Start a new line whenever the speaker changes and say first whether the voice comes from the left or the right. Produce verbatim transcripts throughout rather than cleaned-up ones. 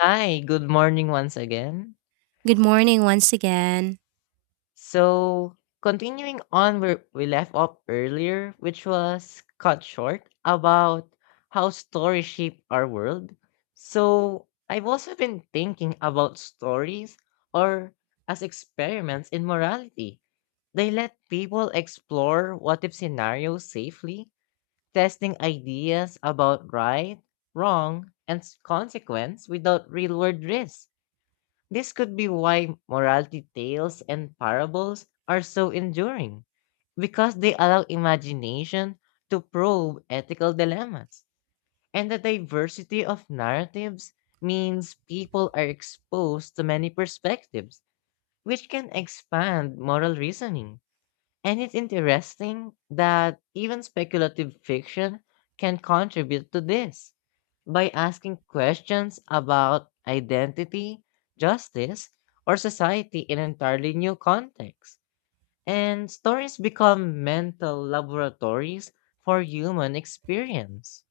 left: Hi, good morning once again.
right: Good morning once again.
left: So, Continuing on where we left off earlier, which was cut short about how stories shape our world. So, I've also been thinking about stories or as experiments in morality. They let people explore what if scenarios safely, testing ideas about right, wrong, and s- consequence without real world risk. This could be why morality tales and parables are so enduring, because they allow imagination to probe ethical dilemmas. And the diversity of narratives means people are exposed to many perspectives, which can expand moral reasoning. And it's interesting that even speculative fiction can contribute to this by asking questions about identity, justice, or society in entirely new contexts. And stories become mental laboratories for human experience.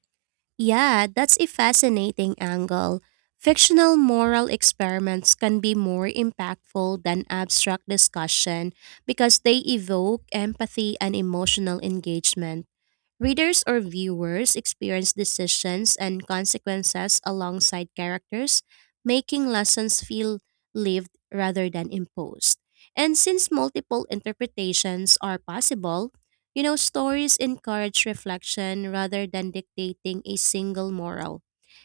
right: Yeah, that's a fascinating angle. Fictional moral experiments can be more impactful than abstract discussion because they evoke empathy and emotional engagement. Readers or viewers experience decisions and consequences alongside characters, making lessons feel lived rather than imposed. And since multiple interpretations are possible, you know, stories encourage reflection rather than dictating a single moral.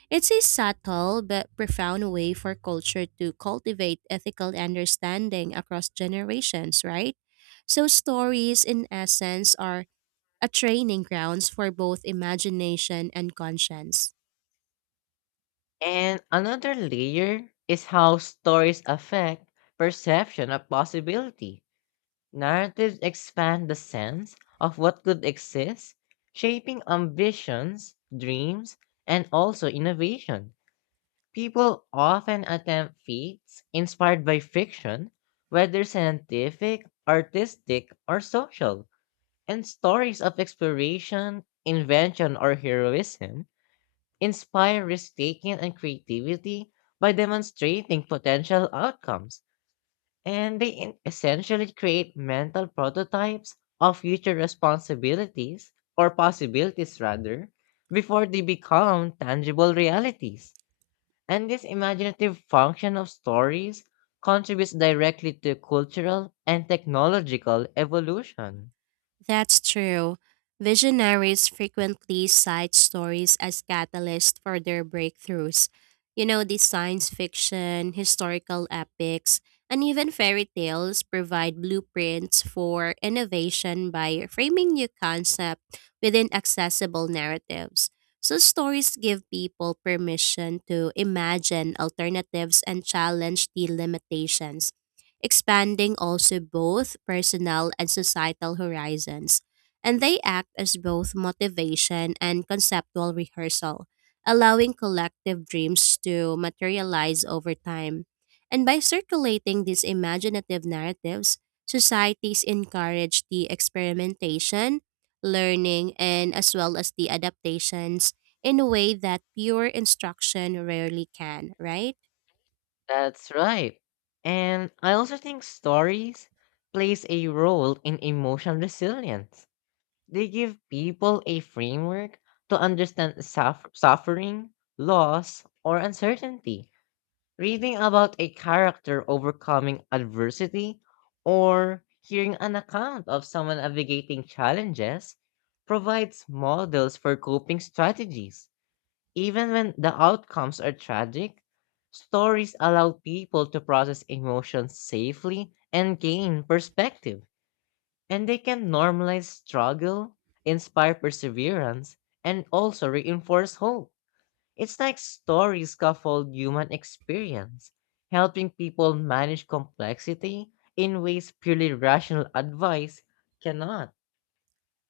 right: It's a subtle but profound way for culture to cultivate ethical understanding across generations, right? So, stories, in essence, are a training grounds for both imagination and conscience.
left: And another layer is how stories affect perception of possibility. Narratives expand the sense of what could exist, shaping ambitions, dreams, and also innovation. People often attempt feats inspired by fiction, whether scientific, artistic, or social, and stories of exploration, invention, or heroism inspire risk taking and creativity by demonstrating potential outcomes, and they in- essentially create mental prototypes of future responsibilities or possibilities rather, before they become tangible realities. And this imaginative function of stories contributes directly to cultural and technological evolution.
right: That's true. Visionaries frequently cite stories as catalysts for their breakthroughs. You know, the science fiction, historical epics, and even fairy tales provide blueprints for innovation by framing new concepts within accessible narratives. So, stories give people permission to imagine alternatives and challenge the limitations, expanding also both personal and societal horizons. And they act as both motivation and conceptual rehearsal, allowing collective dreams to materialize over time. And by circulating these imaginative narratives, societies encourage the experimentation, learning, and as well as the adaptations in a way that pure instruction rarely can, right?
left: That's right. And I also think stories plays a role in emotional resilience. They give people a framework to understand suff- suffering, loss, or uncertainty. Reading about a character overcoming adversity or hearing an account of someone navigating challenges provides models for coping strategies. Even when the outcomes are tragic, stories allow people to process emotions safely and gain perspective. And they can normalize struggle, inspire perseverance, and also reinforce hope. It's like stories scaffold human experience, helping people manage complexity in ways purely rational advice cannot.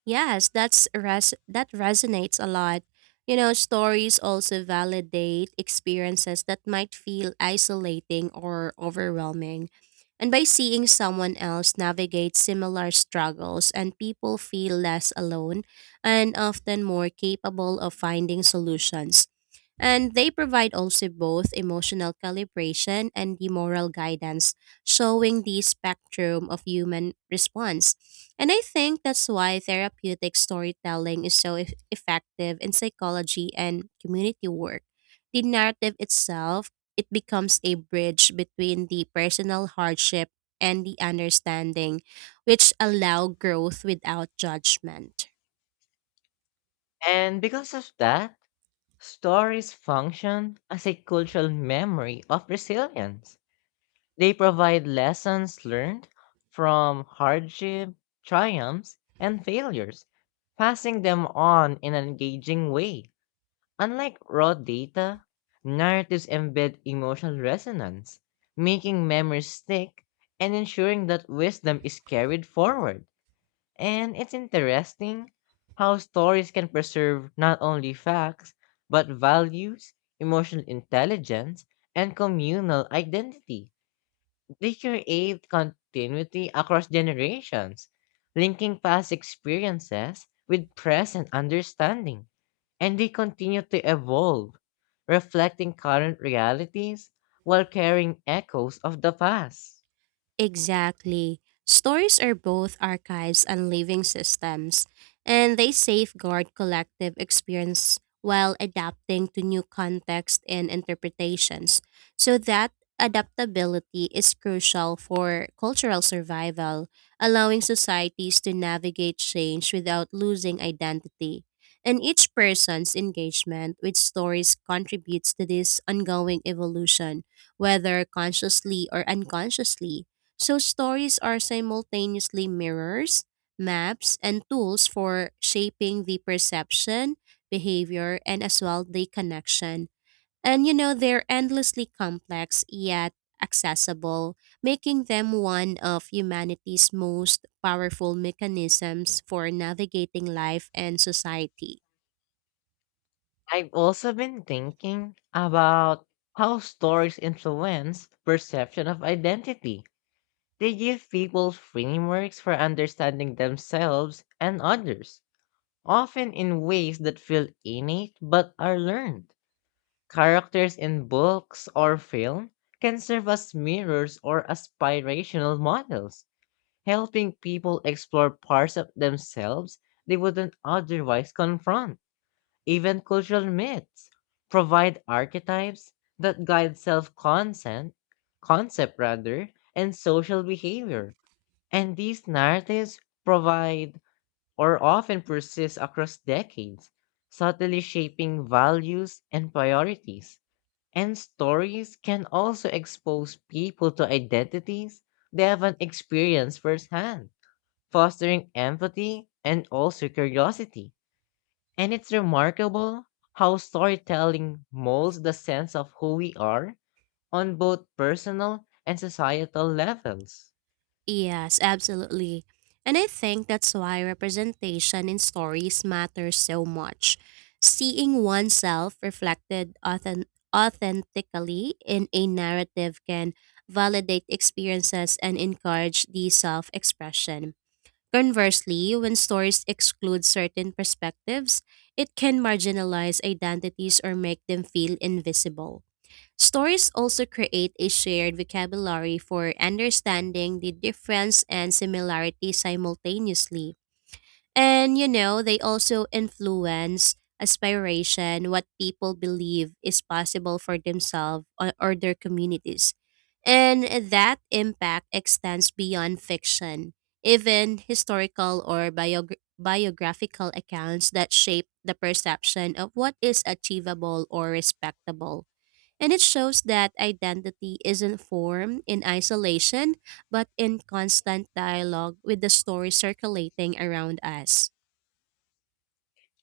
right: Yes, that's res- that resonates a lot. You know, stories also validate experiences that might feel isolating or overwhelming. And by seeing someone else navigate similar struggles and people feel less alone and often more capable of finding solutions. And they provide also both emotional calibration and the moral guidance, showing the spectrum of human response. And I think that's why therapeutic storytelling is so eff- effective in psychology and community work. The narrative itself, it becomes a bridge between the personal hardship and the understanding, which allow growth without judgment.
left: And because of that, stories function as a cultural memory of resilience. They provide lessons learned from hardship, triumphs, and failures, passing them on in an engaging way. Unlike raw data, narratives embed emotional resonance, making memories stick and ensuring that wisdom is carried forward. And it's interesting how stories can preserve not only facts, but values, emotional intelligence, and communal identity. They create continuity across generations, linking past experiences with present understanding, and they continue to evolve, reflecting current realities while carrying echoes of the past.
right: Exactly. Stories are both archives and living systems, and they safeguard collective experience while adapting to new contexts and interpretations. So that adaptability is crucial for cultural survival, allowing societies to navigate change without losing identity. And each person's engagement with stories contributes to this ongoing evolution, whether consciously or unconsciously. So stories are simultaneously mirrors, maps, and tools for shaping the perception, behavior, and as well the connection. And you know, they're endlessly complex yet accessible, making them one of humanity's most powerful mechanisms for navigating life and society.
left: I've also been thinking about how stories influence perception of identity. They give people frameworks for understanding themselves and others, often in ways that feel innate but are learned. Characters in books or film can serve as mirrors or aspirational models, helping people explore parts of themselves they wouldn't otherwise confront. Even cultural myths provide archetypes that guide self-concept, concept rather, and social behavior. And these narratives provide or often persists across decades, subtly shaping values and priorities. And stories can also expose people to identities they haven't experienced firsthand, fostering empathy and also curiosity. And it's remarkable how storytelling molds the sense of who we are on both personal and societal levels.
right: Yes, absolutely. And I think that's why representation in stories matters so much. Seeing oneself reflected authen- authentically in a narrative can validate experiences and encourage the self expression. Conversely, when stories exclude certain perspectives, it can marginalize identities or make them feel invisible. Stories also create a shared vocabulary for understanding the difference and similarity simultaneously. And you know, they also influence aspiration, what people believe is possible for themselves or, or their communities. And that impact extends beyond fiction. Even historical or biogra- biographical accounts that shape the perception of what is achievable or respectable, and it shows that identity isn't formed in isolation, but in constant dialogue with the story circulating around us.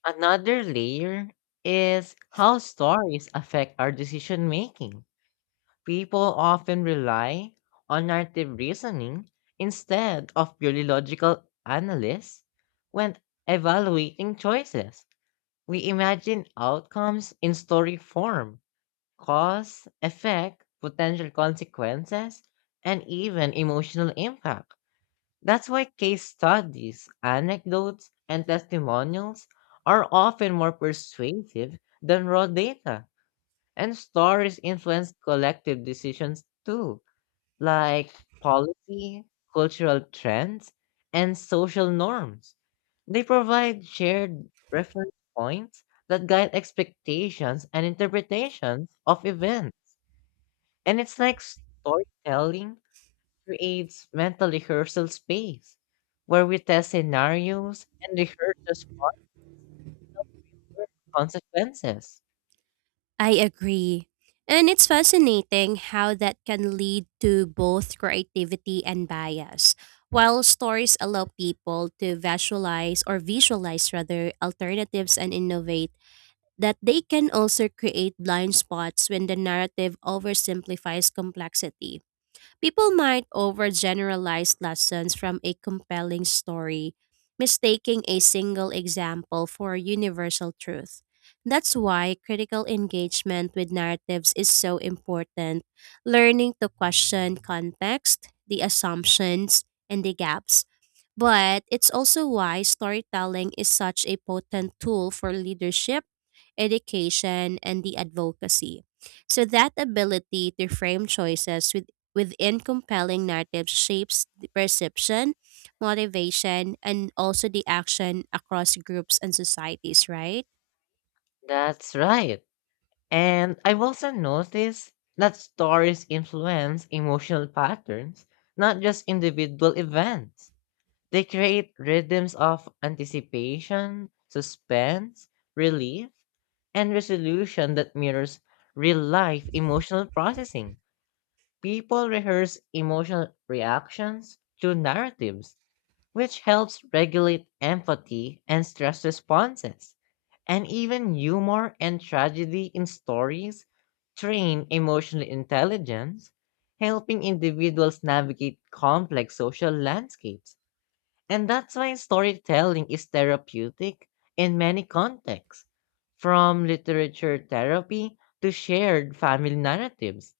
left: Another layer is how stories affect our decision making. People often rely on narrative reasoning instead of purely logical analysis when evaluating choices. We imagine outcomes in story form: cause, effect, potential consequences, and even emotional impact. That's why case studies, anecdotes, and testimonials are often more persuasive than raw data, and stories influence collective decisions too, like policy, cultural trends, and social norms. They provide shared reference points that guide expectations and interpretations of events. And it's like storytelling creates mental rehearsal space where we test scenarios and rehearse the smart consequences.
right: I agree. And it's fascinating how that can lead to both creativity and bias. While stories allow people to visualize or visualize rather alternatives and innovate, that they can also create blind spots when the narrative oversimplifies complexity. People might overgeneralize lessons from a compelling story, mistaking a single example for universal truth. That's why critical engagement with narratives is so important, learning to question context, the assumptions, and the gaps, but it's also why storytelling is such a potent tool for leadership, education, and the advocacy. So that ability to frame choices with within compelling narratives shapes the perception, motivation, and also the action across groups and societies, right?
left: That's right. And I've also noticed that stories influence emotional patterns, not just individual events. They create rhythms of anticipation, suspense, relief, and resolution that mirrors real life emotional processing. People rehearse emotional reactions through narratives, which helps regulate empathy and stress responses. And even humor and tragedy in stories train emotional intelligence, helping individuals navigate complex social landscapes. And that's why storytelling is therapeutic in many contexts, from literature therapy to shared family narratives.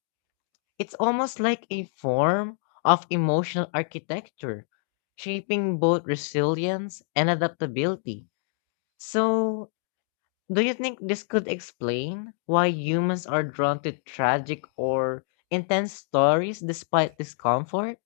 left: It's almost like a form of emotional architecture, shaping both resilience and adaptability. So, do you think this could explain why humans are drawn to tragic or intense stories despite discomfort?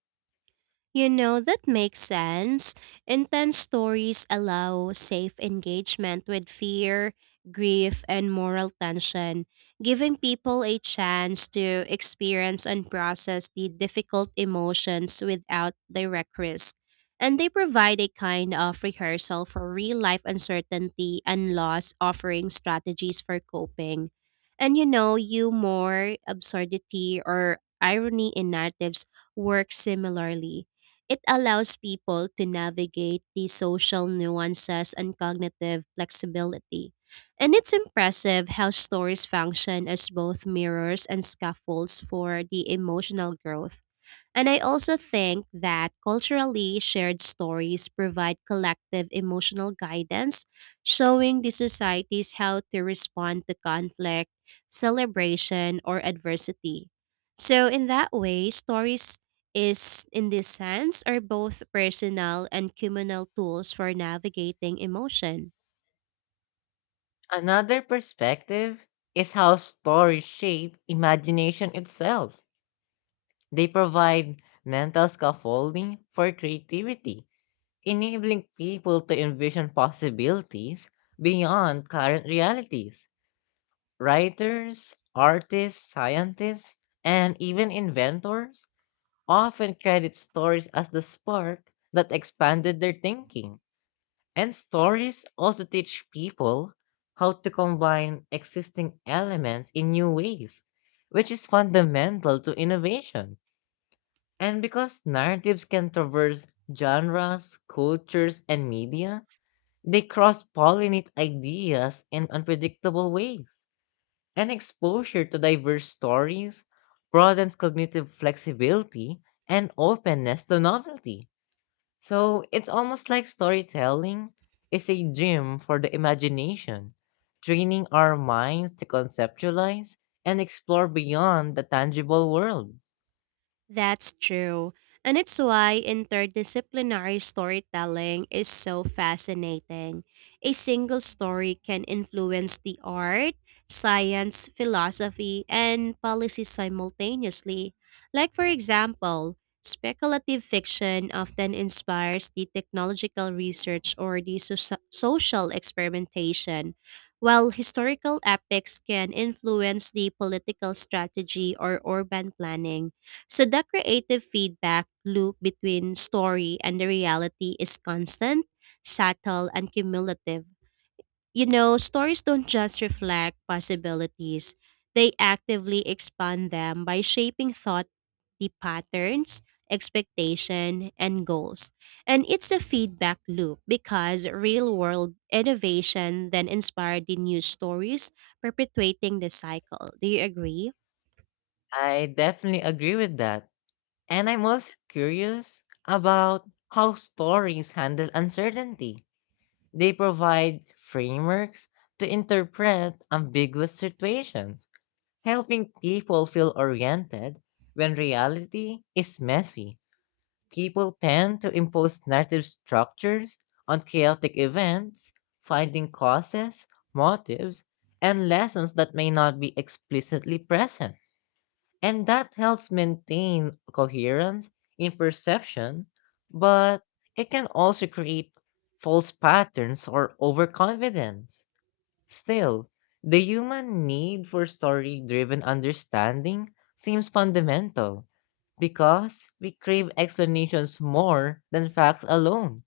right: You know, that makes sense. Intense stories allow safe engagement with fear, grief, and moral tension, giving people a chance to experience and process the difficult emotions without direct risk. And they provide a kind of rehearsal for real life uncertainty and loss, offering strategies for coping. And you know, humor, absurdity, or irony in narratives work similarly. It allows people to navigate the social nuances and cognitive flexibility. And it's impressive how stories function as both mirrors and scaffolds for the emotional growth. And I also think that culturally shared stories provide collective emotional guidance, showing the societies how to respond to conflict, celebration, or adversity. So, in that way, stories is, in this sense, are both personal and communal tools for navigating emotion.
left: Another perspective is how stories shape imagination itself. They provide mental scaffolding for creativity, enabling people to envision possibilities beyond current realities. Writers, artists, scientists, and even inventors often credit stories as the spark that expanded their thinking. And stories also teach people how to combine existing elements in new ways, which is fundamental to innovation. And because narratives can traverse genres, cultures, and media, they cross pollinate ideas in unpredictable ways, and exposure to diverse stories broadens cognitive flexibility and openness to novelty. So it's almost like storytelling is a gym for the imagination, training our minds to conceptualize and explore beyond the tangible world.
right: That's true. And it's why interdisciplinary storytelling is so fascinating. A single story can influence the art, science, philosophy, and policy simultaneously. Like, for example, speculative fiction often inspires the technological research or the soci- social experimentation, while historical epics can influence the political strategy or urban planning. So the creative feedback loop between story and the reality is constant, subtle, and cumulative. You know, stories don't just reflect possibilities, they actively expand them by shaping thought, the patterns, expectation, and goals. And it's a feedback loop because real world innovation then inspired the new stories, perpetuating the cycle. Do you agree?
left: I definitely agree with that. And I'm also curious about how stories handle uncertainty. They provide frameworks to interpret ambiguous situations, helping people feel oriented when reality is messy. People tend to impose narrative structures on chaotic events, finding causes, motives, and lessons that may not be explicitly present. And that helps maintain coherence in perception, but it can also create false patterns or overconfidence. Still, the human need for story driven understanding seems fundamental because we crave explanations more than facts alone.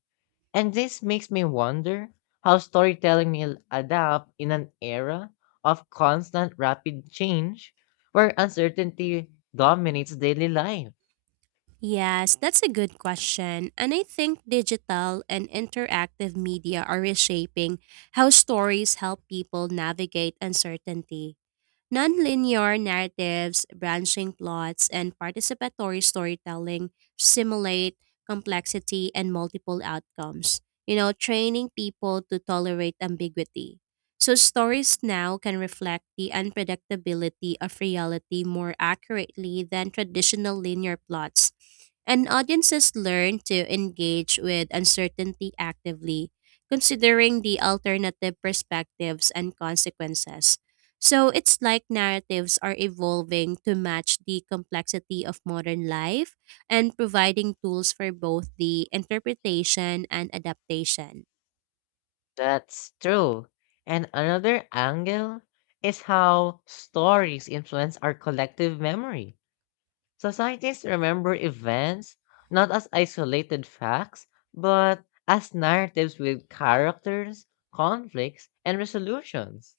left: And this makes me wonder how storytelling will adapt in an era of constant rapid change where uncertainty dominates daily life.
right: Yes, that's a good question. And I think digital and interactive media are reshaping how stories help people navigate uncertainty. Nonlinear narratives, branching plots, and participatory storytelling simulate complexity and multiple outcomes, you know, training people to tolerate ambiguity. So, stories now can reflect the unpredictability of reality more accurately than traditional linear plots. And audiences learn to engage with uncertainty actively, considering the alternative perspectives and consequences. So it's like narratives are evolving to match the complexity of modern life and providing tools for both the interpretation and adaptation.
left: That's true. And another angle is how stories influence our collective memory. Societies remember events not as isolated facts, but as narratives with characters, conflicts, and resolutions.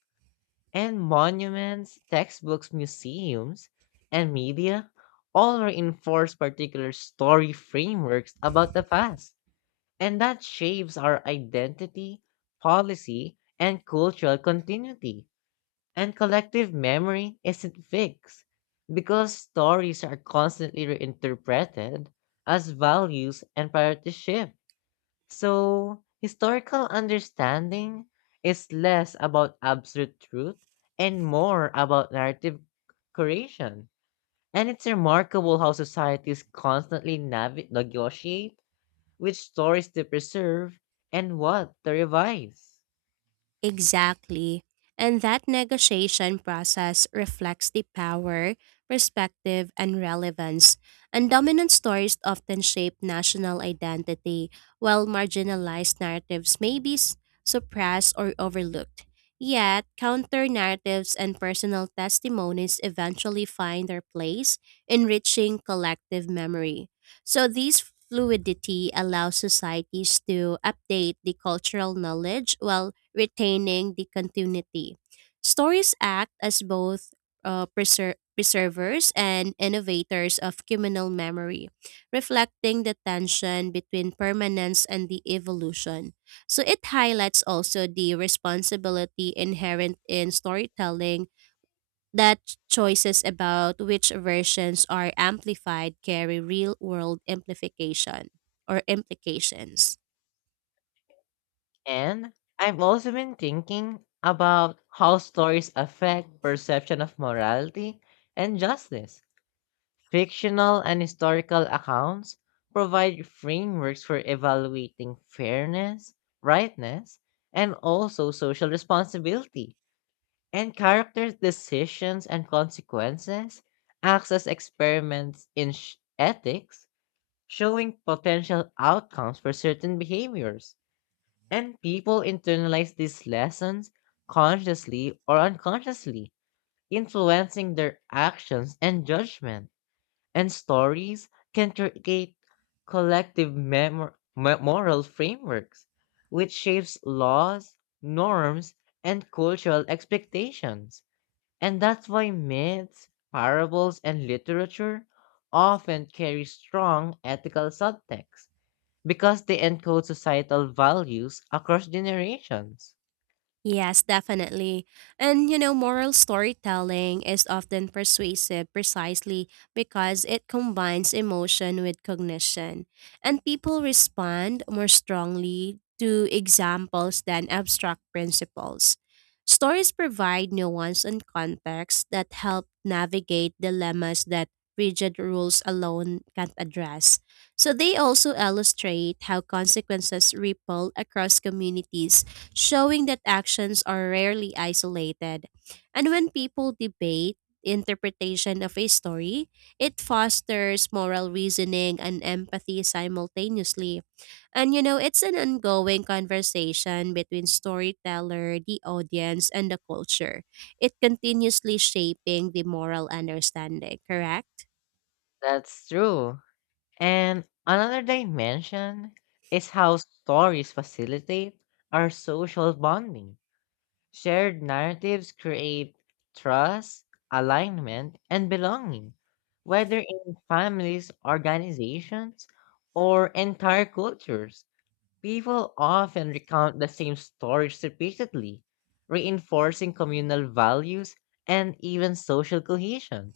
left: And monuments, textbooks, museums, and media all reinforce particular story frameworks about the past. And that shapes our identity, policy, and cultural continuity. And collective memory isn't fixed because stories are constantly reinterpreted as values and priorities shift. So, historical understanding is less about absolute truth and more about narrative creation. And it's remarkable how societies constantly navi- negotiate which stories to preserve and what to revise.
right: Exactly. And that negotiation process reflects the power, perspective, and relevance. And dominant stories often shape national identity, while marginalized narratives may be s- suppressed or overlooked. Yet, counter narratives and personal testimonies eventually find their place, enriching collective memory. So, this fluidity allows societies to update the cultural knowledge while retaining the continuity. Stories act as both uh, preser- preservers and innovators of communal memory, reflecting the tension between permanence and the evolution. So it highlights also the responsibility inherent in storytelling, that choices about which versions are amplified carry real world amplification or implications.
left: And I've also been thinking about how stories affect perception of morality and justice. Fictional and historical accounts provide frameworks for evaluating fairness, rightness, and also social responsibility. And characters' decisions and consequences acts as experiments in sh- ethics, showing potential outcomes for certain behaviors. And people internalize these lessons consciously or unconsciously, influencing their actions and judgment, and stories can create collective memor- mo- moral frameworks, which shapes laws, norms, and cultural expectations. And that's why myths, parables, and literature often carry strong ethical subtext because they encode societal values across generations.
right: Yes, definitely. And you know, moral storytelling is often persuasive precisely because it combines emotion with cognition. And people respond more strongly to examples than abstract principles. Stories provide nuance and context that help navigate dilemmas that rigid rules alone can't address. So they also illustrate how consequences ripple across communities, showing that actions are rarely isolated. And when people debate interpretation of a story, it fosters moral reasoning and empathy simultaneously. And you know, it's an ongoing conversation between storyteller, the audience, and the culture. It continuously shaping the moral understanding, correct?
left: That's true. And another dimension is how stories facilitate our social bonding. Shared narratives create trust, alignment, and belonging, whether in families, organizations, or entire cultures. People often recount the same stories repeatedly, reinforcing communal values and even social cohesion.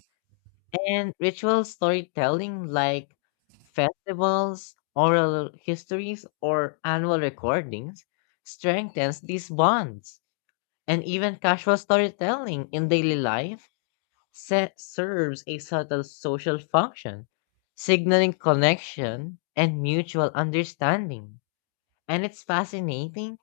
left: And ritual storytelling like festivals, oral histories, or annual recordings strengthens these bonds. And even casual storytelling in daily life se- serves a subtle social function, signaling connection and mutual understanding. And it's fascinating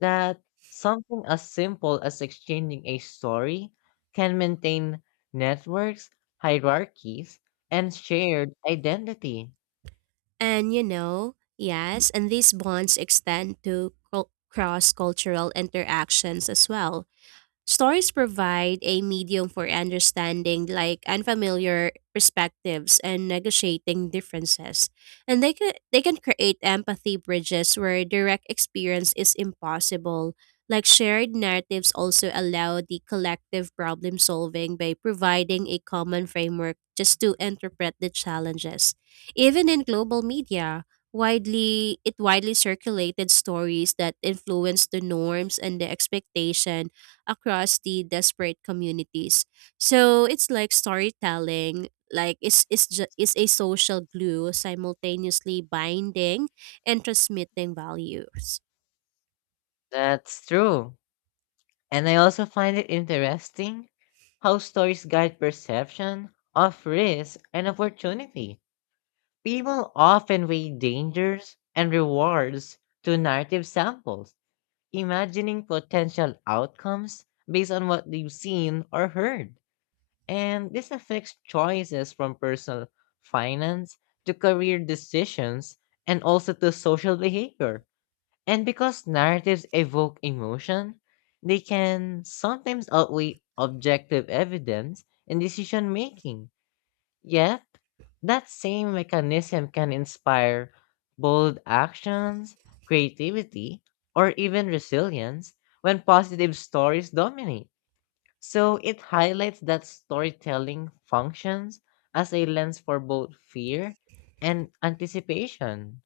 left: that something as simple as exchanging a story can maintain networks, hierarchies, and shared identity.
right: And you know, yes, and these bonds extend to cross cultural interactions as well. Stories provide a medium for understanding like unfamiliar perspectives and negotiating differences. And they can they can create empathy bridges where direct experience is impossible. Like shared narratives also allow the collective problem solving by providing a common framework just to interpret the challenges. Even in global media, widely it widely circulated stories that influence the norms and the expectation across the desperate communities. So it's like storytelling, like it's it's ju- it's a social glue simultaneously binding and transmitting values.
left: That's true. And I also find it interesting how stories guide perception of risk and opportunity. People often weigh dangers and rewards to narrative samples, imagining potential outcomes based on what they've seen or heard. And this affects choices from personal finance to career decisions and also to social behavior. And because narratives evoke emotion, they can sometimes outweigh objective evidence in decision making. Yet, that same mechanism can inspire bold actions, creativity, or even resilience when positive stories dominate. So it highlights that storytelling functions as a lens for both fear and anticipation.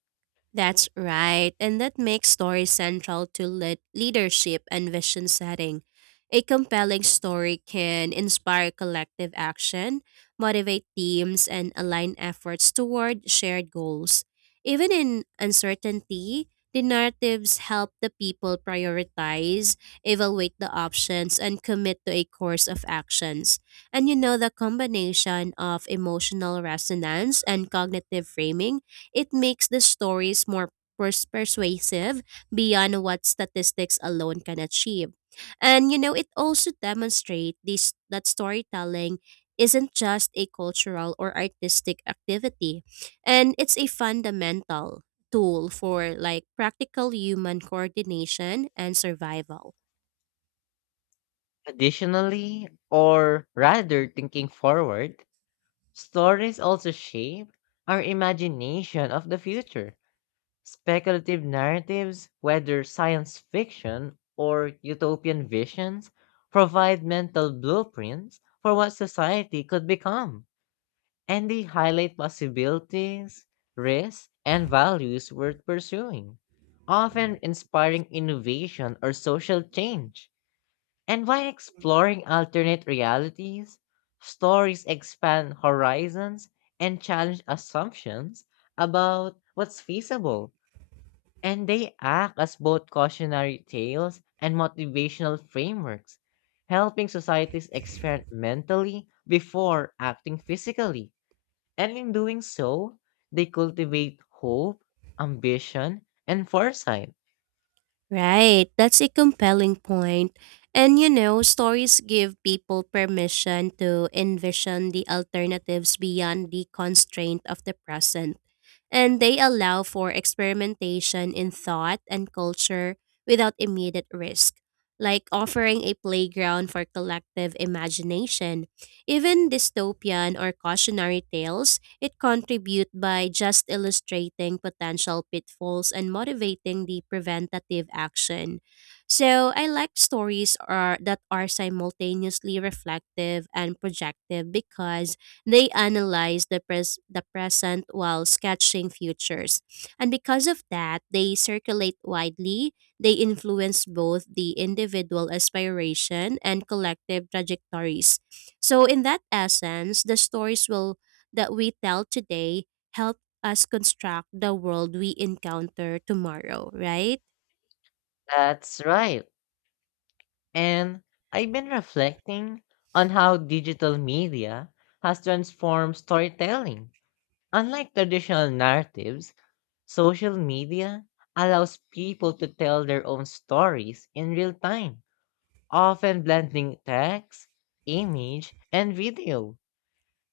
right: That's right, and that makes story central to lead leadership and vision setting. A compelling story can inspire collective action, motivate teams, and align efforts toward shared goals. Even in uncertainty, the narratives help the people prioritize, evaluate the options, and commit to a course of actions. And you know, the combination of emotional resonance and cognitive framing, it makes the stories more pers- persuasive beyond what statistics alone can achieve. And you know, it also demonstrates this that storytelling isn't just a cultural or artistic activity, and it's a fundamental tool for like practical human coordination and survival.
left: Additionally, or rather thinking forward, stories also shape our imagination of the future. Speculative narratives, whether science fiction or utopian visions, provide mental blueprints for what society could become, and they highlight possibilities, risks, and values worth pursuing, often inspiring innovation or social change. And by exploring alternate realities, stories expand horizons and challenge assumptions about what's feasible, and they act as both cautionary tales and motivational frameworks, helping societies experiment mentally before acting physically. And in doing so, they cultivate hope, ambition, and foresight.
right: Right, that's a compelling point. And you know, stories give people permission to envision the alternatives beyond the constraint of the present, and they allow for experimentation in thought and culture without immediate risk, like offering a playground for collective imagination. Even dystopian or cautionary tales, it contribute by just illustrating potential pitfalls and motivating the preventative action. So I like stories are, that are simultaneously reflective and projective because they analyze the, pres- the present while sketching futures. And because of that, they circulate widely. They influence both the individual aspiration and collective trajectories. So, in that essence, the stories will that we tell today help us construct the world we encounter tomorrow, right?
left: That's right. And I've been reflecting on how digital media has transformed storytelling. Unlike traditional narratives, social media allows people to tell their own stories in real time, often blending text, image, and video.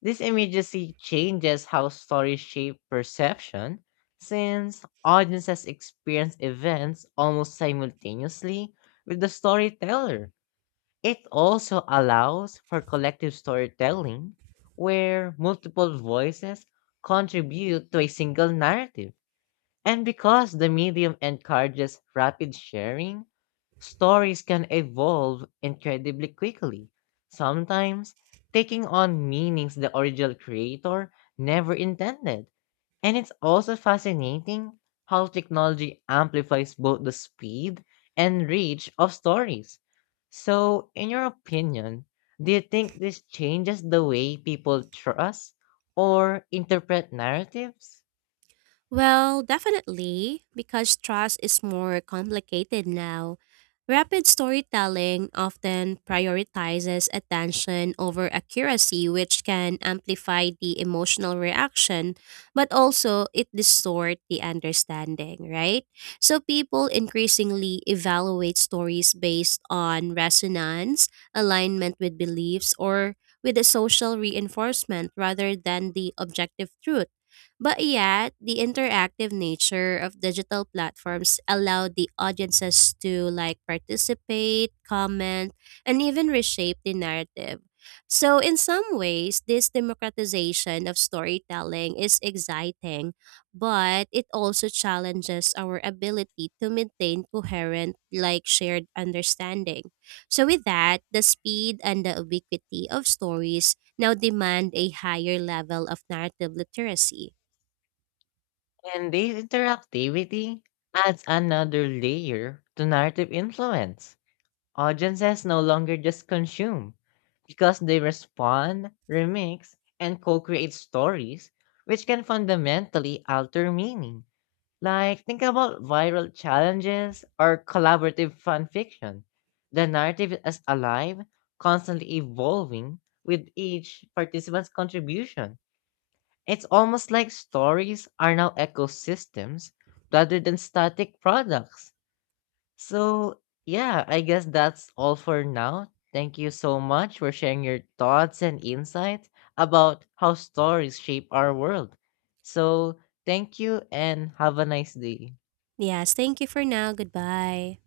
left: This immediacy changes how stories shape perception, since audiences experience events almost simultaneously with the storyteller. It also allows for collective storytelling, where multiple voices contribute to a single narrative. And because the medium encourages rapid sharing, stories can evolve incredibly quickly, sometimes taking on meanings the original creator never intended. And it's also fascinating how technology amplifies both the speed and reach of stories. So, in your opinion, do you think this changes the way people trust or interpret narratives?
right: Well, definitely, because trust is more complicated now. Rapid storytelling often prioritizes attention over accuracy, which can amplify the emotional reaction, but also it distorts the understanding, right? So people increasingly evaluate stories based on resonance, alignment with beliefs, or with a social reinforcement rather than the objective truth. But yet, the interactive nature of digital platforms allow the audiences to like participate, comment, and even reshape the narrative. So in some ways, this democratization of storytelling is exciting, but it also challenges our ability to maintain coherent like shared understanding. So with that, the speed and the ubiquity of stories now demand a higher level of narrative literacy.
left: And this interactivity adds another layer to narrative influence. Audiences no longer just consume, because they respond, remix, and co create stories, which can fundamentally alter meaning. Like, think about viral challenges or collaborative fan fiction. The narrative is alive, constantly evolving with each participant's contribution. It's almost like stories are now ecosystems rather than static products. So, yeah, I guess that's all for now. Thank you so much for sharing your thoughts and insights about how stories shape our world. So, thank you and have a nice day.
right: Yes, thank you for now. Goodbye.